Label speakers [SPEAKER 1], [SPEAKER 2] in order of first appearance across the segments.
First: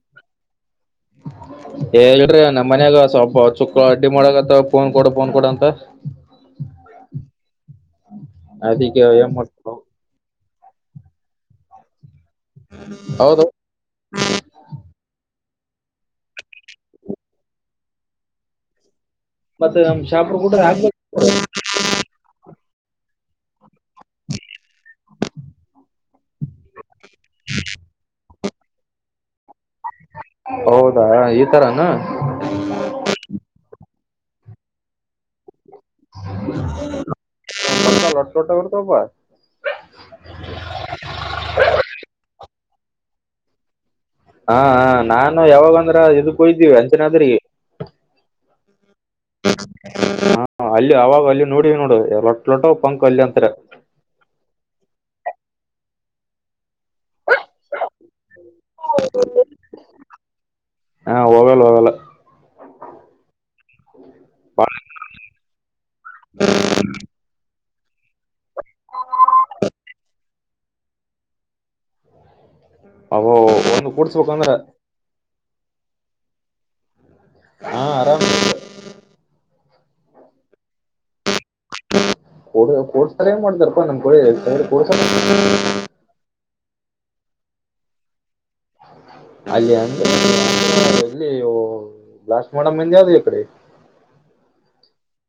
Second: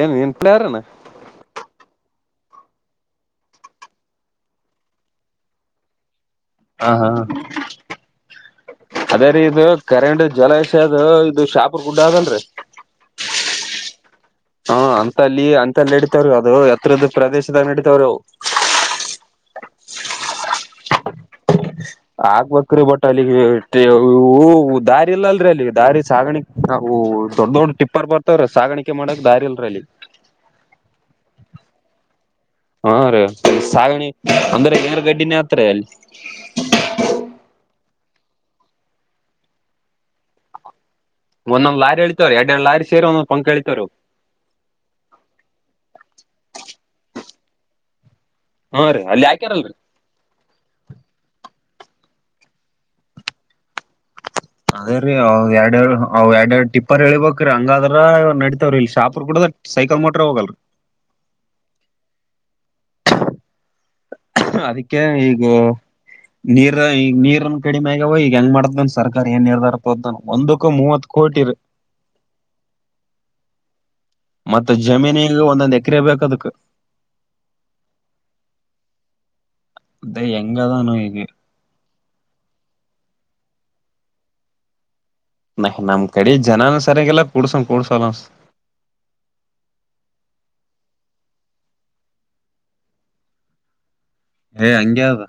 [SPEAKER 1] ಏನ್ ಏನ್ ಪ್ಲೇರನ
[SPEAKER 2] ಅ ನಮ್ಮ ಮನ್ಯಾಗ್ ಸ್ವಲ್ಪ ಚುಕ್ಕ ಅಡ್ಡಿ ಮಾಡತ್ತ ಫೋನ್ ಕೊಡ ಫೋನ್ ಕೊಡ ಅಂತ
[SPEAKER 1] ಹ ಹಾ
[SPEAKER 2] ಅದಕ್ಕೆ
[SPEAKER 1] ಅದೇ
[SPEAKER 2] ಏನ್ ಮಾಡ್
[SPEAKER 1] ರೀದು ಕರೆಂಟು ಜಲ ಮ ಅದು ಇದು ಶಾಪೂರ್ ಗುಡ್ಡ ಅದರಲ್ರಿ
[SPEAKER 2] ಹೌದು
[SPEAKER 1] ಲ್ಲಿ ಅಂತಲ್ಲ ನಡತವ್ರು ಅದು ಎತ್ರರದ ಪ್ರದೇಶದ ನಡತವ್ರು
[SPEAKER 2] ಮತ್ತೆ ನಮ್ ಶಾಪುರ್ ಕೂಡ [inaudible]
[SPEAKER 1] ಆಗ್ಬೇಕ್ರಿ ಬಟ್ ಅಲ್ಲಿ ದಾರಿ ಇಲ್ಲಲ್ರಿ ಅಲ್ಲಿ ದಾರಿ ಸಾಗಾಣಕ್ ಹ ದೊಡ್ ದೊಡ್ ಟಿಪ್ಪರ್ ಬರ್ತವ್ರೆ ಸಾಗಾಣಿಕೆ ಮಾಡಕ್ ದಾರಿಲ್ರ ಅಲ್ಲಿ
[SPEAKER 2] ಹೌದಾ ಈ ತರಾನ
[SPEAKER 1] ಹಾ ರೀ ಸಾಗಣಿ ಅಂದ್ರೆ ಏ ಗಡ್ಡಿನ ಅತ್ರಲ್
[SPEAKER 2] [unintelligible]
[SPEAKER 1] ಒಂದೊಂದ್ ಲಾರಿಳಿತವ್ ಎರಡ್ ಎರಡು ಲಾರಿ ಸರಿ ಒಂದೊಂದ್ ಪಂಕ್ ಎಳಿತವರು
[SPEAKER 2] ಹಾ ಹಾ ನಾನು ಯಾವಾಗಂದ್ರ ಇದಕ್
[SPEAKER 1] ಹಾ ರೀ ಅಲ್ಲಿ ಹಾಕ್ಯಾರಲ್ರಿ
[SPEAKER 2] ಹಾ ಅಲ್ಲಿ ಆವ ಅ ನೋಡಿ ನೋಡು ಲೊಟ್ಟ ಲೊಟ್ಟ ಪಂಕ್ ಅಲ್ಯ ಅಂತರ
[SPEAKER 1] ಅದೇ ರೀ ಅವ್ ಎರಡು ಅವ್ ಎರಡ್ರಡು ಟಿಪ್ಪರ್ ಹೇಳಳ್ಬೇಕ್ರೀ ಹಂಗಾದ್ರ ನಡ ಇಲ್ಲಿ ಶಾಪೂರ್ ಕೂಡ ಸೈಕಲ್ ಮೋಟ್ರ ಹೋಗಲ್ರಿ
[SPEAKER 2] ಹ ಹೋಗಲ್ಲ ಹೋಗಲ್ಲ
[SPEAKER 1] ಅದಕ್ಕೆ ಈಗ ನೀರ ಈ ನೀರನ್ನು ಕಡಿಮ ಮ್ಯಾಗಾವ ಈಗ ಹೆಂಗ ಮಾಡದ್ದನ್ ಸರ್ಕಾರ ಏನ್ ನಿರ್ಧಾರ ಪದನ್ ಒಂದಕ್ಕೂ ಮೂವತ್ ಕೋಟಿ ರರಿ
[SPEAKER 2] ಅವ ಒಂದು ಕೂಡ್ಸ್ಬೇಕಂದ್ರ
[SPEAKER 1] ಮತ್ತೆ ಜಮೀನ ಒಂದೊಂದ ಎ ಎಕರೆ ಬೇಕ ಅದಕ್ಕೆ
[SPEAKER 2] ಹಾ ಆರಾಮ
[SPEAKER 1] ದೇ ಎಂಗ್ ಹೇಳ್ಧನೋ ಗೆ
[SPEAKER 2] ಕ ಕೋಡ್ಸಾರೆಏನ್ ಮಾಡತಾರಪ್ಪ ನಮ್ ಕ ಕಡ್
[SPEAKER 1] ನ ನಮ್ ಕಡೆ ಜನಾನ ಸರಿಯಗೆಲ್ಲ ಕುಡ್ಸಂ ಕೂಡ್ಸಲ್ಲ
[SPEAKER 2] [unintelligible] [unintelligible]
[SPEAKER 1] ಏ ಹಂಗೆ ಅದು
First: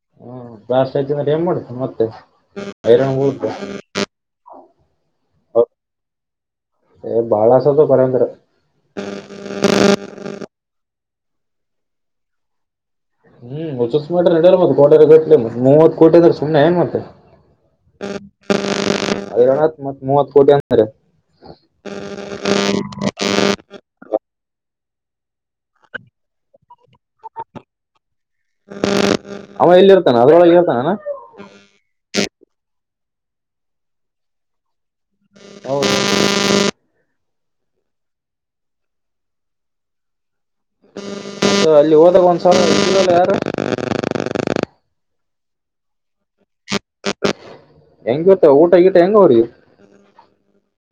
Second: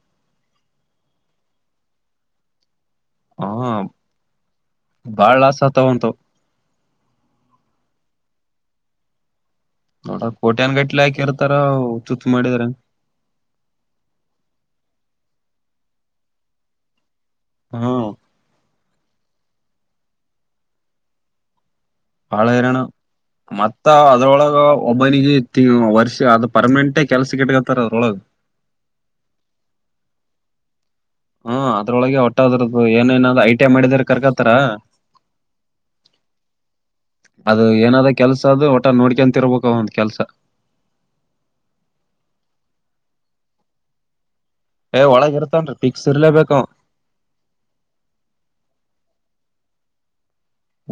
[SPEAKER 2] [unintelligible]
[SPEAKER 1] ಬಾಳ್ ಲಾಸ್ ಆತವ್ ಅಂತ ಅವು
[SPEAKER 2] ಏ ಬಾಳ ಲಾಸ್ ಆದ್ರೂ ಪರ್ವಾಗಿಲ್ಲ [unintelligible]
[SPEAKER 1] ನೋಡ ಕೋಟ್ಯನ್ ಗಟ್ಲೆ ಹಾಕಿ ಇರ್ತಾರ ಚುತ್ತ ಮಾಡಿದ್ರ [unintelligible]
[SPEAKER 2] ಹ್ಮ್ ಹೊಸ ಮಾಡ ಮತ್ತ ಕಡ ಕಟ್ ಮ ಮೂವತ್ ಕೋಟಿ ಅಂದ್ರೆ ಸುಮ್ನೆ ಏನ್ ಮತ್ತೆ.
[SPEAKER 1] ಹಾ
[SPEAKER 2] [unintelligible] ಮತ್ತ್ ಮೂವತ್ ಕೋಟಿ ಅಂದಾರೆ.
[SPEAKER 1] ಬಾಳ [unintelligible] ಮತ್ತ ಅದ್ರೊಳಗ ಒಬ್ಬನಿಗೆ [unintelligible] ವರ್ಷ ಅದು ಪರ್ಮ [unintelligible] ಮಟ್ಟೆ [unintelligible] ಕೆಲ್ಸಕಿಟ್ಕತ್ತರೆ ಅದ್ರೊಳಗ.
[SPEAKER 2] [unintelligible]
[SPEAKER 1] ಹ್ಮ ಅದ್ರೊಳಗೆ ಒಟ್ಟದ್ರದ್ದು [unintelligible] ಏನ ಏನಾದ್ ಐಟಂ [unintelligible] ಮಾಡಿದ್ರ ಕರ್ಕತಾರ.
[SPEAKER 2] [inaudible]
[SPEAKER 1] ಅದು ಏನಾದ ಕೆಲ್ಸ ಅದು ಒಟ [unintelligible] ನೋಡ್ಕಂತರ್ಬೇಕ ಒಂದ ಕೆಲ್ಸ
[SPEAKER 2] ಅಲ್ಲಿ ಹೋದಾಗ ಒಂದ್ಸಲ ಯಾರು [unintelligible]
[SPEAKER 1] ಏ ಒಳಗ ಇರ್ತನ್ರಿ [unintelligible] ಪಿಕ್ಸ್ ಇರ್ಲೇಬೇಕು
[SPEAKER 2] ಹೆಂಗಿರ್ತ
[SPEAKER 1] [unintelligible]
[SPEAKER 2] [unintelligible]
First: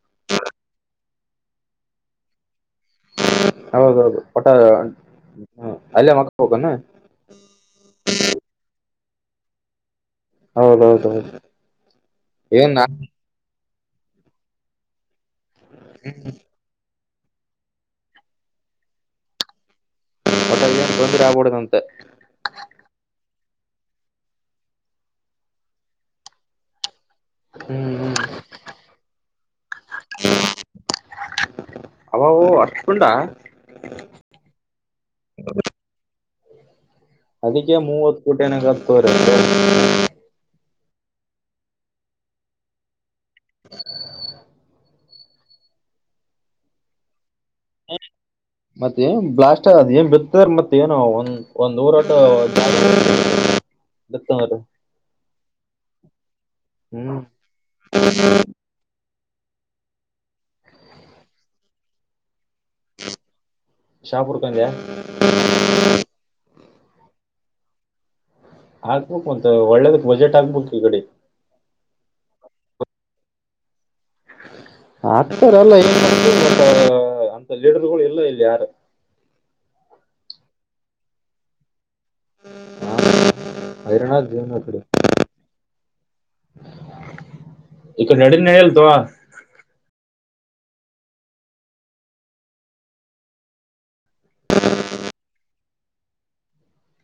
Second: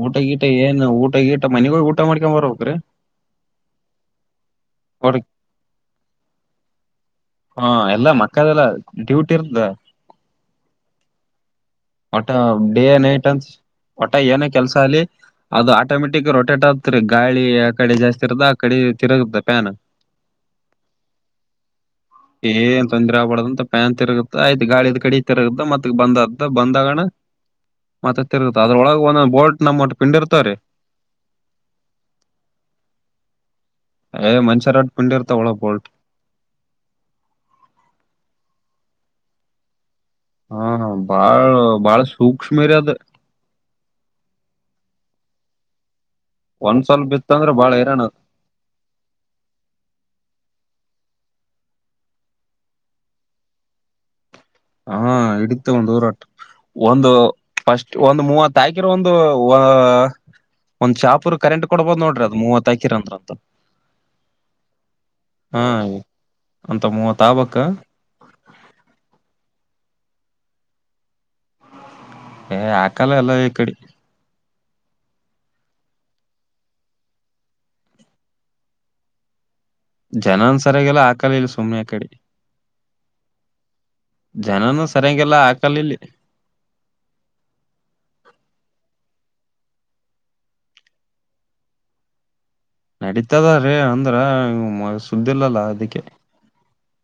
[SPEAKER 1] ಊಟ ಗೀಟ ಏನ್ ಊಟ ಗೀಟ ಮನೆಗೋಗ ಊಟ ಮಾಡ್ಕೊಂಡ. [unintelligible]
[SPEAKER 2] ಹೌದೌದು [unintelligible]
[SPEAKER 1] ಹಾ ಎಲ್ಲಾ [unintelligible] ಡ್ಯೂಟಿ ಇರ್ದ
[SPEAKER 2] ಹೌದೌದೌ [unintelligible]
[SPEAKER 1] ಒಟ್ಟ ಡೇ ನೈಟ್ [unintelligible] ಅಂತ ಒಟ್ಟ ಏನೋ ಕೆಲ್ಸ ಅಲ್ಲಿ ಅದು ಆಟೋಮೆಟಿಕ್ ರೊಟೆಟ್ ಆತ್ರಿ ಗಾಳಿ ಆ ಕಡೆ ಜಾಸ್ತಿ ಇರತ್ತ ಆ ಕಡೆ ತಿರುಗತ್ತ
[SPEAKER 2] ಒಟ ಏನ್ ತೊಂದ್ರೆ ಆಗ್ಬಿಡದಂತೆ
[SPEAKER 1] [unintelligible] ಪ್ಯಾನ್ [unintelligible] ಪ್ಯಾನ್ ತಿರುಗತ್ತ ಆಯ್ತ ಗಾಳಿದ [unintelligible] ಕಡಿ ತಿರುಗತ್ತ ಮತ್ತ ಬಂದದ್ದ ಬಂದಗಣ
[SPEAKER 2] ಹ್ಮ್ ಹ್ಮ್
[SPEAKER 1] [unintelligible] [unintelligible] ಅದ್ರೊಳಗೆ ಒಂದೊ ಬೋಲ್ಟ್ ನಮ್ಮ ಒಟ್ಟ [unintelligible] ಪಿಂಡಿ ಇರ್ತಾರೆ.
[SPEAKER 2] [unintelligible]
[SPEAKER 1] ಮನ್ಚರಾಟ್ [unintelligible] ಪಿಂಡೀರ್ತ ಒಳ ಬೋಲ್ಟ್
[SPEAKER 2] ಅದಕ್ಕೆ ಮೂವತ್ ಕೋಟಿನತ್ರ [unintelligible]
[SPEAKER 1] ಹಾ ಬಾಳ್ ಬಾಳ [unintelligible] ಸೂಕ್ಷ್ಮರ ಅದು. ಒಂದ್ಸಲ ಬಿತ್ತಂದ್ರೆ ಬಾಳ [unintelligible]
[SPEAKER 2] ಮತ್ತೆ ನ್ ಬ್ಲಾಸ್ಟ್ ಅಗದ್ ಏನ್ ಬಿತದ [unintelligible] ಮತ್ತೆ ಏನು ಒಂದ ಒಂದ್ ಊರಾಟ [unintelligible] [unintelligible]
[SPEAKER 1] ಹಾ ಹಿಡಿತ ಒಂದ ಊರಾಟ [unintelligible] ಒಂದು
[SPEAKER 2] ಹ್ಮ್
[SPEAKER 1] ಫಸ್ಟ್ ಒಂದು ಮೂವತ್ ಹಾಕಿರ್ [unintelligible] [unintelligible] ಒಂದ್ ಚಾಪರ್ ಕರೆಂಟ್ [unintelligible] ನೋಡ್ರಿ ಅದು ಮೂವತ್ [unintelligible] [unintelligible]
[SPEAKER 2] ಶಾಪುರ್ಕಂದೆ
[SPEAKER 1] ಹಾ ಅಂತ ಮೂವತ್ [unintelligible]
[SPEAKER 2] ಆಕ್ಬೇಕು [unintelligible] ಒಳ್ಳೇದಕ್ ಬಜೆಟ್ ಆಗ್ಬೇಕು ಈ ಕಡೆ.
[SPEAKER 1] ಏ ಹಾಕಲ್ಲ ಎಲ್ಲ ಈ ಕಡೆ.
[SPEAKER 2] ಆಕ್ತಾರಲ್ಲ [unintelligible] ಲೀಡರ್ಗಳು ಎಲ್ಲ ಇಲ್ಲಿ ಯಾರು.
[SPEAKER 1] ಜನನು ಸರಿಯಾಗಿಲ್ಲ [unintelligible] ಇಲ್ಲ ಸುಮ್ಮ್ನೆ ಆ ಕಡೆ.
[SPEAKER 2] ಹೈರಾಣ ಜೀವನ ಕಡೆ
[SPEAKER 1] ಜನನು ಸರಿಯಗೆಲ್ಲ ಹಾಕಲಲ್ಲಿ.
[SPEAKER 2] [unintelligible]
[SPEAKER 1] ನಡೀತದ ರೀ ಅಂದ್ರ [unintelligible] ಸುದ್ದಿಲ್ಲಲ್ಲ ಅದಕ್ಕೆ.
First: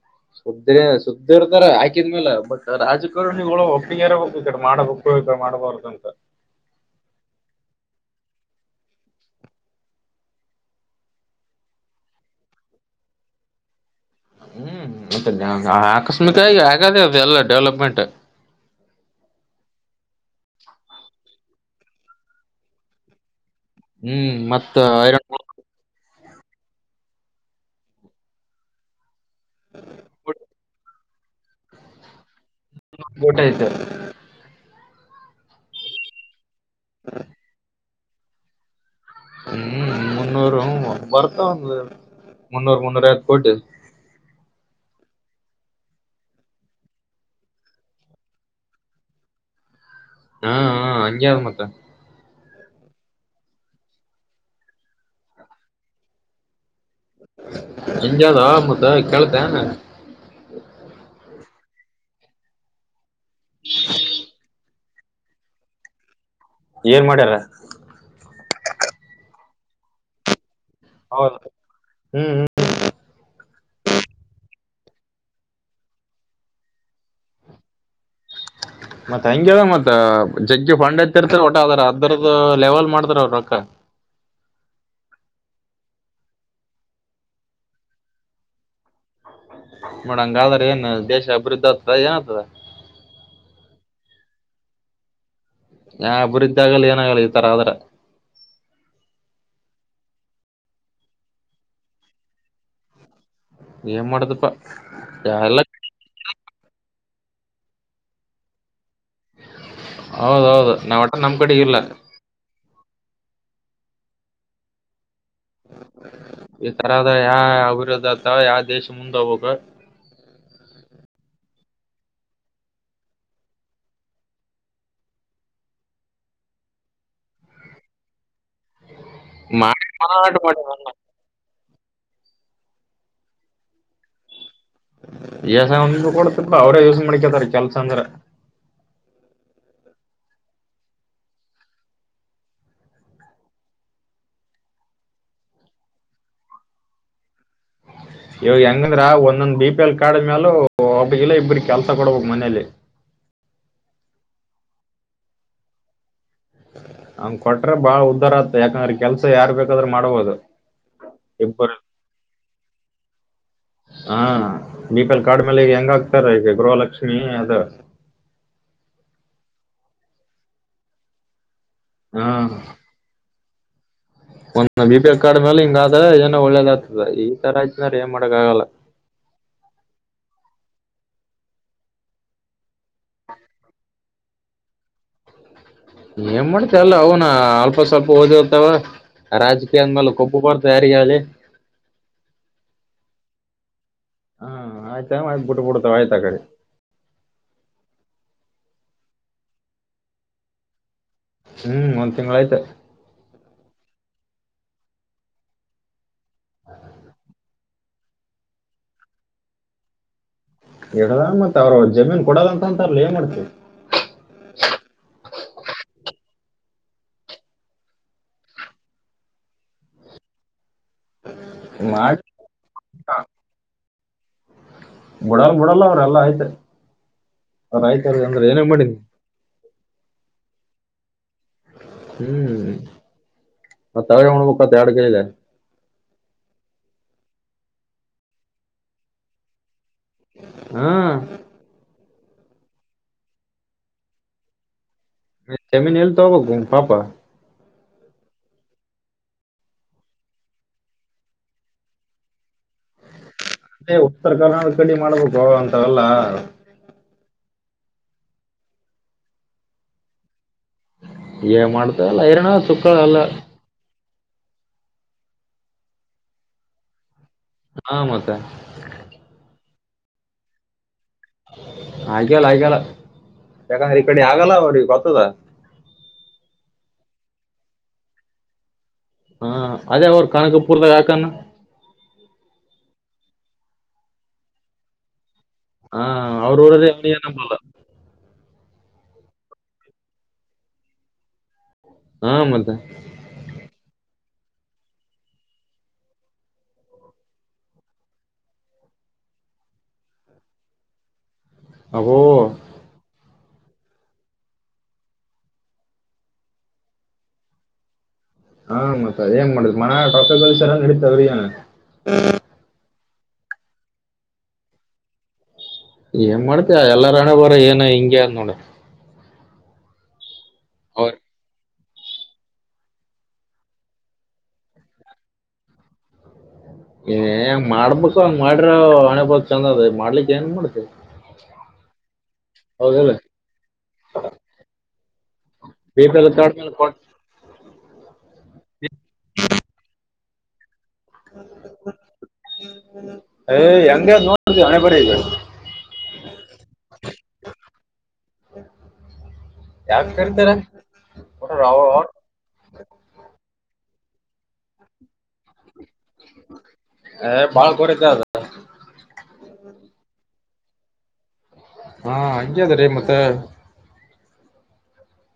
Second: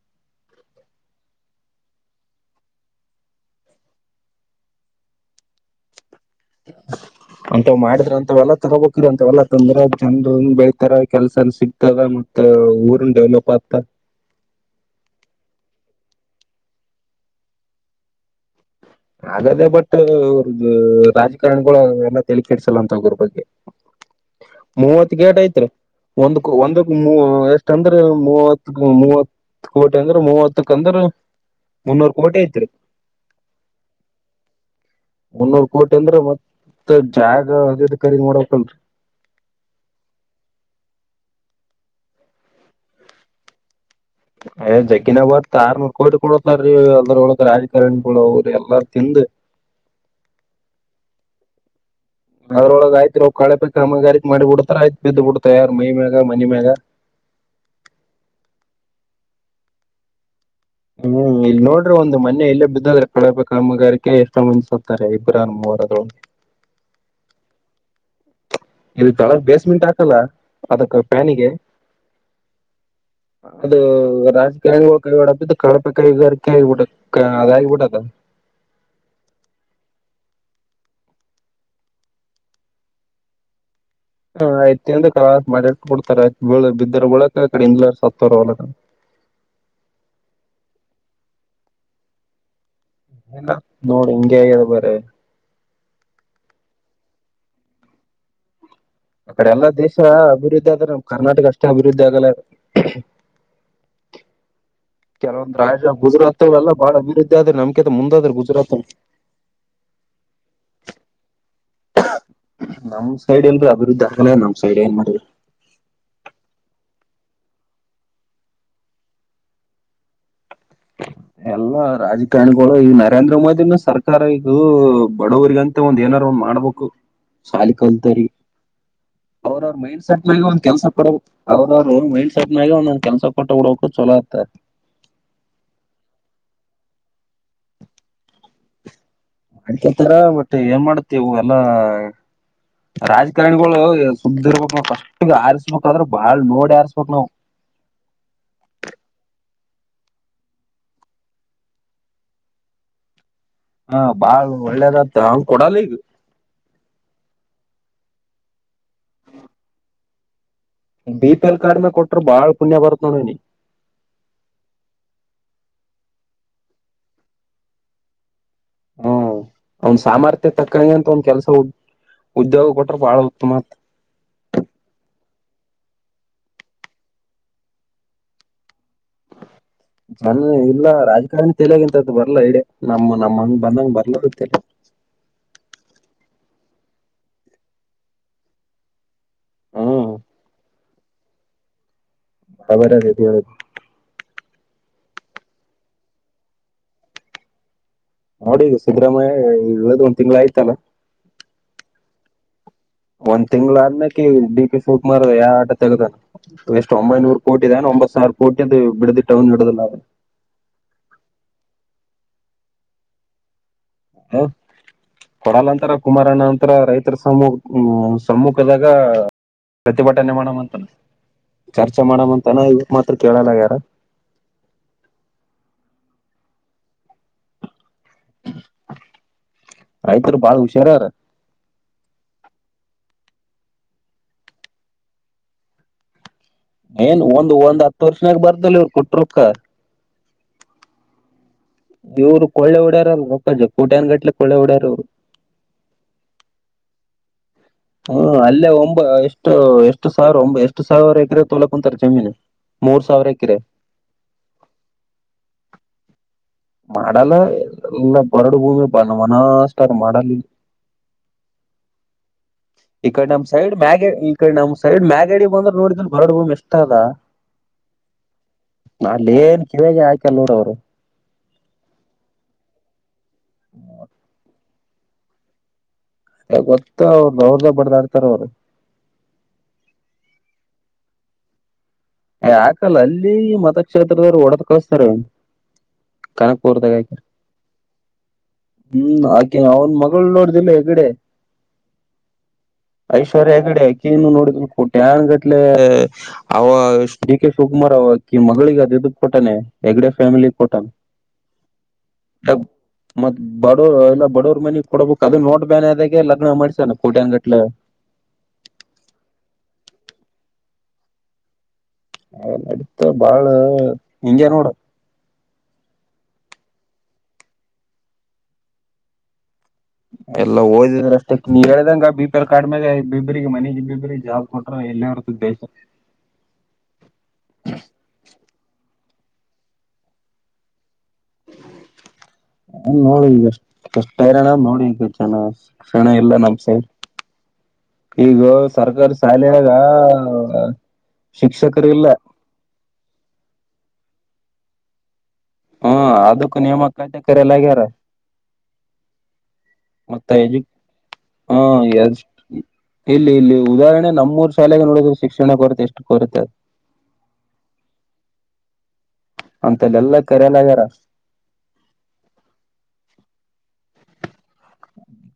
[SPEAKER 2] [unintelligible] ಸುದ್ದಿ ಇರ್ತಾರ ಆಕಿದ್ಮೇಲ ಬಟ್ ರಾಜಕಾರಣಿಗಳು ಒಟ್ಟಿಗಿರಬೇಕು ಈ ಕಡೆ ಮಾಡ [unintelligible] [unintelligible] ಮಾಡಬಾರದು ಅಂತ
[SPEAKER 1] ಅಂತವ್ ಮಾಡಿದ್ರ ಅಂತವ ಎಲ್ಲ ತಗೋಕಿದ್ರ [unintelligible] ಅಂತ ಎಲ್ಲಾ ತಂದ್ರ ಜನನ್ರು ಬೆಳತಾರ ಕೆಲ್ಸನ್ ಸಿಗ್ತವ [unintelligible] ಊರನ್ ಡೆವಲಪ್ ಆಗ್ತ
[SPEAKER 2] ಹ್ಮ್ ಮತ್ತೆ ಆಕಸ್ಮಿಕ ಆಗ ಆಗಾದೇ ಅದೆ ಎಲ್ಲ ಡೆವಲಪ್ಮೆಂಟ್
[SPEAKER 1] ಹಾಗದೆೇ ಬಟ್ ಅವ್ರದ ರಾಜಕಾರಣಗಳಗಳು ಎಲ್ಲ ತಿಲಕಿ ಇಡ್ಸಲ್ಲ ಅಂತೋಗೋ್ರ ಬಗ್ಗೆ
[SPEAKER 2] ಹ್ಮ್ ಮತ್ತ
[SPEAKER 1] ಮೂವತ್
[SPEAKER 2] ಐರನ್
[SPEAKER 1] ಗೇಟ್ ಐತ್ರಿ ಒಂದಕ್ಕ ಒಂದಕ್ ಎಷ್ಟ ಅಂದ್ರೆ ಮೂವತ್ ಮೂವ ಕೋಟೆ ಅಂದ್ರೆ ಮೂವತ್ತಕ್ಂದ್ರ ಮುನ್ನೂರು
[SPEAKER 2] ಊಟ ಆಯ್ತ
[SPEAKER 1] ಒನ್ನೂರು ಕೋಟಿ ಅಂದ್ರ ಮತ್ತ ಜಾಗ ಹದದು ಖರೀದಿ ಮಾಡಕ್ಲ್ರರಿ
[SPEAKER 2] ಹ್ಮ್ ಮುನ್ನೂರು ವರ್ತ ಒಂದು ಮುನ್ನೂರು ಮುನ್ನೂರತ್ ಕೊಟ್ಟ
[SPEAKER 1] ಯ ಜಕ್ಕಿನ ಅವತ್ ಆರ್ನೂರ್ ಕೋಟಿ ಕೊಡತ್ತಾರೀ ಎಲ್ಲರ ಒಳ ರಾಜಕಾರಣಿ ಕಡ ಅವ್ರಿ ಎಲ್ಲಾರ ತಿಂದ [unintelligible] [inaudible]
[SPEAKER 2] ಹಾ ಹಾ ಹಂಗ ಆನ್ ಮತ್ತ
[SPEAKER 1] ಅವದ್ರೊಳಗ ಆಯ್ತ್್ ಕಾೆ ಬ ಕಾಮಗಾರಿತ್ ಮಾಡಿ ಬಿಡ್ತಾರ ಆಯ್ತ ಬಿದ್ದ್ ಬಿಡ್ತ ಯಾರ ಮೈ ಮ್ಯಾಗ ಮನೆ ಮ್ಯಾಗ
[SPEAKER 2] ಎಂಜಾದಾ ಮದ ಕೇಳ್ತನೆ
[SPEAKER 1] ಹ್ಮ್ ಇಲ್ಲಿ ನೋಡ್ರಿ ಒಂದು ಮನೆ ಇಲ್ಲೇ ಬಿದ್ದಾದ್ರೆ ಕಡಪೆ ಕಾಮಗಾರಿಕ ಎಷ್ಟೋ ಮಂದ ಸತಾರೆ ಇಬ್ರಾನ್ ರ [inaudible]
[SPEAKER 2] ಏನ್ ಮಾಡ್ಯಾರ
[SPEAKER 1] ಇಲ್ಲಿ ಕಳರ್ ಬೇಸ್ಮೆಂಟ್ ಹಾಕಲ್ಲ ಅದಕ್ಕ
[SPEAKER 2] ಹೌದ
[SPEAKER 1] ಪ್ಯಾನಿಗೆ
[SPEAKER 2] ಹ್ಮ್
[SPEAKER 1] ಅದು ರಾಜಕಿ ಕೈ ಡತ ಕಳಪೆ ಕೈಗಾರಿಕೆ ಆಗಿಬಿಟ್ಟ ಅದ ಆಗಿಬಿಟ್ಟದ ಹ
[SPEAKER 2] ಮತ್ ಹಂಗಗೆದ ಮತ್ತತ್ ಜಗ್ಗಿ ಫಂಡ್ ಎತ್ತಿರ್ತಾರ ಒಟ ಅದಾರ ಅದರದ ಲೆವೆಲ್ ಮಾಡ್ತಾರ ಅವ ರೊಕ್ಕ
[SPEAKER 1] ಹ ಆಯ್ತಿ ಅಂದ್ರ ಕ್ರಾಸ್ ಮಾಡಿ ಕೊಡ್ತಾರೆಳ ಬಿದ್ದರ ಬಳಕ ಆ ಕಡೆಿಂದ್ಲ ಸತ್ತವರ್ ಅವಲ [inaudible]
[SPEAKER 2] ನೋಡಂಗಾದ್ರೆ ಏನ್ ದೇಶ ಅಭಿವೃದ್ಧಿ ಆಗ್ತದ ಏನ್ ಆತದ
[SPEAKER 1] ನೋಡಿ ಇಂಗ ಅ ಬರ
[SPEAKER 2] ಯಾ ಅಭಿವೃದ್ಧಿ ಆಗಲಿ ಏನ ಆಾಗಲಿ ಈ ತರ ಆದದ್ರ
[SPEAKER 1] ಅಕಡೆ ಎಲ್ಲಾ ದೇಶ ಅಭಿವೃದ್ಧಿ ಆದ್ರ ನಮ ಕರ್ನಾಟಕ ಅಷ್ಟೇ ಅಭಿವೃದ್ಧಿ ಆಗಲ್ಲ
[SPEAKER 2] ಏನ್ ಮಾಡೋದಪ್ಪ
[SPEAKER 1] ಕೆಲವೊಂದ್ ರಾಜ ಗುಜರಾತ್ಲ್ಲ ಬಾಳ ಅಭಿವೃದ್ಧಿ ಆದ್ರೆ ನಮ್ಕತ ಮುಂದಾದ್ರ ಗುಜರಾತ್
[SPEAKER 2] ಹೌದೌದು ನಾವುಟ ನಮ್ ಕಡೆ ಇಲ್ಲ.
[SPEAKER 1] ನಮ್ ಸೈಡ್ ಎಲ್ರೂ ಅಭಿವೃದ್ಧಿ ಆಗಲ್ಲ ನಮ್ ಸೈಡ್ ಏನ್ ಮಾಡ್ರಿ
[SPEAKER 2] ಈ ತರದ ಯಾವ ಅಭಿರುದ್ಧಿ ಆತ್ತ ಯಾವ ದೇಶ ಮುಂದೆ ಹೋಗಬಬೇಕ
[SPEAKER 1] ಹ ಎಲ್ಲಾ ರಾಜಕಾರಣಿಗಳು ಈಗ ನರೇಂದ್ರ ಮೋದಿನ ಸರ್ಕಾರ ಈಗ ಬಡವರಿಗಂತ ಒಂದ್ ಏನಾರ ಮಾಡ್ಬೇಕು ಶಾಲಿ ಕಲ್ತರಿ ಅವ್ರವ್ರ
[SPEAKER 2] ಮಾಡಿ
[SPEAKER 1] ಮೈಂಡ್ ಸೆಟ್ಗ
[SPEAKER 2] ಮಾಡ
[SPEAKER 1] ಒಂದ
[SPEAKER 2] ಮಾಡ
[SPEAKER 1] ಕೆಲಸ ಕೊಡ ಅವ್ರವರು ಮೈಂಡ್ ಸೆಟ್ನಗ ಒಂದೊಂದ ಕೆಲಸ ಕೊಟ್ಟ ಹಡು
[SPEAKER 2] ಯ ಸ ಕೊಡ ಬಾವಡ ದಿವಸ [unintelligible] ಮಡಿಕದಾರ ಕೆಲ್ಸ ಅಂದ್ರ [unintelligible]
[SPEAKER 1] ಮಾಡಡ್ಕೊತಾರ ಬಟ್ ಏನ್ ಮಾಡತಿ ಇ ವು ಎಲ್ಲಾ ರಾಜಕಾರಣಿಗಳು ಸುದ್ದ ಇರ್ಬೇಕಕ್ ನ ಕಷ್ಟ ಆರ್ಸಬೇದ್ರಾ ಬಾಳ್ ನೋಡಿ ಆರ್ಬಕ್ ನಾವವು
[SPEAKER 2] ಇವಾಗ ಹೆಂಗಂದ್ರ ಒಂದೊಂದ್ ಬಿ ಪಿ ಎಲ್ ಕಾರ್ಡ್ ಮ್ಯಾಲ ಲ್ಲ ಇಬ್ಬ್ರ ಕೆಲ್ಸ ಕೊಡ್ಬೇಕಕ್ ಮನೇಲಿ [unintelligible]
[SPEAKER 1] ಹಾ ಬಾಳ್ ಒಳ್ಳೇದತ್ ಅವ ಕೊಡಲ್ಲ ಈಗ
[SPEAKER 2] ಅವಂಗ್ ಕೊಟ್ರೆ ಬಾಳ ಉದ್ದಾರ ಆತ್ತ ಯಾಕಂದ್ರೆ ಕೆಲ್ಸ ಯಾರು ಬೇಕಾದ್ರೂ ಮಾಡಬಹದು
[SPEAKER 1] ಬೀಪಲ್ ಕಾಡಿನ ಕೊಟ್ಟರು ಬಾಳ್ ಪುಣ್ಯ ಬರತದ ಇನಿ
[SPEAKER 2] ಬಿಪಲ್ ಕಾಡ್ಮೇಲೆ ಈ ಹೆಂಗ ಆಕ್ತಾರ ಈಗ ಗೃಹಲಕ್ಷ್ಮಿ ಅದ
[SPEAKER 1] ಹ್ಮ ಅವನ್ ಸಾಮರ್ಥ್ಯ ತಕ್ಕಂಗೆ ಅಂತ ಒಂದ ಕೆಲ್ಸ ಹ ಉದ್ಯೋಗ ಕೊಟ್ರ ಬಾಳ ಉತ್ತಮ
[SPEAKER 2] ಒಂದ ಬಿ ಪಿ ಎಲ್ ಕಾಡ ಮೇಲೆ ಹಿಂಗ ಆದ ಏನ ಒಳ್ಳೇದ ಆಗ್ತದ ಈ ತರ ಆಯ್ನ್ರೆ ಏನ್ ಮಾಡಕ್ ಆಗಲ್ಲ
[SPEAKER 1] ನನ್ ಇಲ್ಲ ರಾಜಕಾರಣಿ ತೆಲಿಯಗೆ ಎಂತದ್ದು ಬರಲ್ಲಾ ಇಡ ನಮ್ಮ ನಮ್ಮ ಹಂಗ ಬಂದಂಗ ಬರ್ಲದತ್ತಲ್ಲ
[SPEAKER 2] ಏನ್ ಮಾಡ್ತ ಅಲ್ಲ ಅವನ ಅಲ್ಪ ಸ್ವಲ್ಪ ಓದಿಗ್ತಾವ ರಾಜಕೀಯ
[SPEAKER 1] ಹ್ಮ್
[SPEAKER 2] ಮಲ್ಲ ಕಬ್ಬು ಪಡ್ತ ಯಾರ ಆಲ
[SPEAKER 1] ಹ ಬರ ರತಿವದು
[SPEAKER 2] ಬಿಟ್ಟುಬಡ್ತ ವಾಯತಕಾರಿ
[SPEAKER 1] ನೋಡಿಗ ಸಿದ್ದರಾಮಯ್ಯ ಹೇಳ್ದ್ ಒಂದ್ ತಿಂಗ್ಳ ಆಯ್ತಲ್ಲ
[SPEAKER 2] ಹ್ಮ್ ಒಂದ್ ತಿಂಗಳ ಆಯ್ತ
[SPEAKER 1] ಒಂದ್ ತಿಂಗಳ ಅದ ಡಿ ಕೆ ಶಿವಕುಮಾರ್ ಯಾವ ಆಟ ತೆಗದಾನ ಎಷ್ಟು ಒಂಬೈನೂರು ಕೋಟಿ ನ ಒಂಬತ್ತು ಸಾವೀರ ಕೊಟಿ ಅಂತ ಬಿಡುದಟ್ಟ ಇಡದಿಲ್ಲ
[SPEAKER 2] ಹೇಳದ ಮತ್ತ ಅವ್ರ ಜಮೀನ್ ಕೊಡಲ್ಲ ಅಂತ ಅಂತಾರಲ ಏನ್ ಮಾಡ್ತೀವಿ
[SPEAKER 1] ಹ ಕೊಡಾಲ ಅಂತರ ಕುಮಾರಣ್ಣ ಅ ತ್ರ ರೈತರ ಸು ಸಮ್ಮುಖದಾಗ ಪ್ರತಿಭಟನೆ ನಿರ್ಮಾಣ ಅಂತಾನ ಚರ್ಚೆ
[SPEAKER 2] ಮಾಡಿ
[SPEAKER 1] ಮಾಡಮ ಅಂತಾನ ಇವಾಗ ಮಾತ್ರ ಕೇಳಲ್ಲ ಯಾರ
[SPEAKER 2] ಬಿಡಲ್ ಬಿಡಲ್ಲ ಅವ್ರೆಲ್ಲ ಆಯ್ತೆ ಅವ ಆಯ್ತಾರ ಅಂದ್ರೆ ಏನಂಗ ಮಾಡಿನಿ
[SPEAKER 1] ರೈತರು ಬಾಳ ಹುಷಾರಾರ
[SPEAKER 2] ಹ್ಮ್ ಹ ತಾವ ಬಕ್ಕ ತಡಗೆಲ್ಲ
[SPEAKER 1] ಏನ್ ಒಂದ್ ಒಂದ್ ಹತ್ತು ವರ್ಷನಾಗ ಬರ್ದಲ್ ಇವರು ಕುಟರುಕ್ಕ
[SPEAKER 2] ಹ್ಮ
[SPEAKER 1] ಇವ್ರು ಕೊಳ್ಳೆ ಡ್ಯಾರಲ್ಲಪ್ಪಜ ಕೋಟ್ಯನ್ ಗಟ್ಟಲೆ ಕ ಕೊಳ್ಳೆ ಡ್ಯಾರ್ರು
[SPEAKER 2] ಜಮೀನ್ ಎಲ್ತ ತೊಗ ಪಾಪಾ
[SPEAKER 1] ಹ್ಮ ಅಲ್ಲೇ ಒಂಬ ಎಷ್ಟು ಎಷ್ಟು ಸಾವಿರ ಒ ಎಷ್ಟು ಸಾವಿರ ಎಕರೆ ತೋಲಕ ಕುಂತಾರೆ ಜಮೀನು ಮೂರ್ ಸಾವಿರ ಎಕರೆ
[SPEAKER 2] ಅದೇ ಉತ್ತರ ಕರ್ನಾಡಕ ಕಡಿ ಮಾಡ್ಬೇಕು ಅಂತವಲ್ಲ
[SPEAKER 1] ಮಾಡಲ್ಲ ಎಲ್ಲ ಬರಡು ಭೂಮಿಪ ನ ಮನಾಸ್ರ್ ಮಾಡಲ್ಲ
[SPEAKER 2] ಏ ಮಾಡ್ತಲ್ಲ ರನ ಸುಕ್ಕ
[SPEAKER 1] ಈ
[SPEAKER 2] ಎಲ್ಲ
[SPEAKER 1] ಕಡೆ ನಮ್ ಸೈಡ್ ಮ್ಯಾಗೆ ಈ ಕಡೆ ನಮ್ ಸೈಡ್ ಮ್ಯಾಗಾಡಿ ಬಂದ್ರೆ ನೋಡಿದ್ರ ಬರಡ್ ಭೂಮಿ ಇಷ್ಟ ಅದ
[SPEAKER 2] ಹಾ ಮತ್ತ
[SPEAKER 1] ಶಿವಗೆ ಆಯಕಲ್ಲ ನೋಡವರು
[SPEAKER 2] ಹಾಗಗ್ಯಲ್ಲ ಆ್ಯಲ್ಲ ಯಾಕಂದ್ರೆ ಈ ಕಡೆ ಆಗಲ್ಲ ಅವ್ರಿಗೆ ಗೊತ್ತದ
[SPEAKER 1] ಗೊತ್ತ ಅವರು ಅವ್ರದ ಬಡದ ಆಡ್ತಾರ ಅವರು
[SPEAKER 2] ಹಾ ಅದೇ ಅವ ಕಣಕ ಪೂರ್ತ ಕಕನ್ನು
[SPEAKER 1] ಯಾಕಲ್ಲ ಅಲ್ಲಿ ಮತಕ್ಷೇತ್ರದವರು ಒಡೆಡದ ಕಳಸ್ತಾರ
[SPEAKER 2] ಹಾ ಅವ್ರ ಊರದೇ
[SPEAKER 1] ಕನಕ್ಪುರ್ದಾಗ ಹಾಕಿ
[SPEAKER 2] ಅವನಿಯ ನಂಬಾಲ
[SPEAKER 1] ಹ್ಮ್ ಆಕೆ ಅವ್ನ್ ಮಗಳು ನೋಡ್ದಿಲ್ಲ ಹೆಗಡೆ
[SPEAKER 2] ಹಾ ಮತ್ತೆ
[SPEAKER 1] ಐಶ್ವರ ಎಗಡೆ ಏನು ನೋಡಿದ ಕಟ್ಯಾನ್ ಗಟ್ಲೆ ಅವ ಡಿ ಕೆ ಶಿವಕುಮಾರ್ ಅವಕಿ ಮಗಳಿಗೆ ಅದುದಕ್ ಕೊಟಾನೆ ಹೆಗ್ಗಡೆ ಫ್ಯಾಮಿಲಿಗ್ ಕೊಟಾನ
[SPEAKER 2] ಅಬೋ
[SPEAKER 1] ಬಡವ ಎಲ್ಲ ಬಡವ್ರ ಮನೆಗ್ ಕೊಡಡ್ಬೇಕುಕ್ ಅದನ್ನ ನೋಡ್ ಬೇನದಾಗೆ ಲಗ್ನ ಮಾಡಸಣ ಕೋಟಿ ಅನ್ ಗಟ್ಲೆ [unintelligible]
[SPEAKER 2] ಹಾ ಮತ್ತ ಏನ್ ಮಾಡುದುಮನರ ರೋಕ ಕಲ್ಸ ಎಲ್ಲ ನಡತವ್ರೀ
[SPEAKER 1] ಆ ನಡತ ಬಾಳ ಹಿಂಗೆ ನೋಡ
[SPEAKER 2] ಏನ್ ಮಾಡ್ತ ಎಲ್ಲಾರಣ ಬ್ರ ಏನ್ ಹಿಂಗೆ ಅ ನೋಡ
[SPEAKER 1] ಎಲ್ಲ
[SPEAKER 2] ಅವ್ರ
[SPEAKER 1] ಓದಿದ್ರಷ್ಟ ನೀ ಇದಂಗ ಬಿ ಪರ್ ಕಾಡ್ಗ ಬಿಬ್ರಿಗೆ ಮನೆ ಬಿಬ್ರಿಗೆ ಜಾಬ್ ಕೊಟ್ರ ಎಲ್ಲೇ ಹೊರ್ತ ಬೇಸ
[SPEAKER 2] ಏ ಹೆಂಗ್ ಮಾಡ್ಬೇಕು ಹಂಗ್ ಮಾಡಿರ ಅಣೆಬ ಚಂದ ಅದ ಮಾಡ್ಲಿಕ್ಕೆ ಏನ್ ಮಾಡ್ತಿವಿ
[SPEAKER 1] ಹ್ಮ ಅ ನೋಡಿ ಈಗಷ್ಟ ಕಷ್ಟ ಇರಣ ನೋಡಿ ಈಗ ಜನ
[SPEAKER 2] ಬಿ
[SPEAKER 1] ಕ್ಷಣ
[SPEAKER 2] ಪಿ ಎಲ್
[SPEAKER 1] ಇಲ್ಲ
[SPEAKER 2] ಕಾರ್ಡ್
[SPEAKER 1] ನಬ್
[SPEAKER 2] ಮೇಲೆ
[SPEAKER 1] ಸೈ
[SPEAKER 2] ಕೊಟ್
[SPEAKER 1] ಈಗ ಸರ್ಕಾರಿ ಶಾಲೆೆಯಾಗ ಶಿಕ್ಷಕರು ಇಲ್ಲ
[SPEAKER 2] ಏ್ ಹೆಂಗಗೆ ನೋಡ್ ಹಣೆ ಬರ
[SPEAKER 1] ಹ್ಮ ಅದಕ್ಕೂ ನಿಯಮ ಕಟ ಕಿಯಲ್ಲಗ್ಯಾರ
[SPEAKER 2] ಯಾಕ
[SPEAKER 1] ಮತ್ತ
[SPEAKER 2] ಕರಿತಾರ
[SPEAKER 1] [unintelligible] ಉದಾಹರಣೆ ನಮ್ಮೂರುಾಲೆಗೆ ನೋಡಿದ್ರೆ ಶಿಕ್ಷಣ ಕೊರತೆ ಎಷ್ಟು ಕೊರತೆ
[SPEAKER 2] ಅ ಬಾಳ್ ಕರಿತ ಅದ
[SPEAKER 1] ಅಂತೆಲ್ಲ ಎಲ್ಲಾ ಕರೆಲಾಗೆ ರಾ
[SPEAKER 2] ಹಾ ಹಂಗೆ ಅದ ರೀ ಮತ್ತ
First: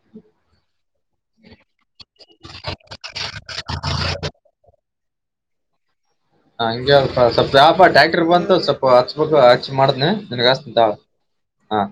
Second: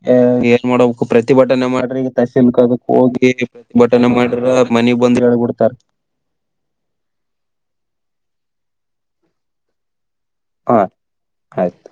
[SPEAKER 1] ಹ ಏನ್ ಮಾಡ ಪ್ರತಿಭಟನೆ ಮಾಡ್ರಿ ಈಗ ತಸಲ್ ಕದಕ್ ಹೋಗಿ ಪ್ರತಿಭಟನೆ ಮಾಡ್ರ ಮನಿ ಬಂದ ಬಿಡ್ತಾರೆ
[SPEAKER 2] ಹಂಗೆ ಅಲ್ಪ ಸ್ವಪ ಯಾಪಾ ಟ್ಯಾಕ್ಟರ್ ಬಂತು ಸ್ವಲ್ಪ ಹಚ್ಬೇಕು ಹಚ್ಮಾಡ್ನನೆ ಆಮೇಲೆ
[SPEAKER 1] ಹ
[SPEAKER 2] ಹಚ್ಚಿನ್
[SPEAKER 1] ಆಯ್ತು
[SPEAKER 2] ತಾಳು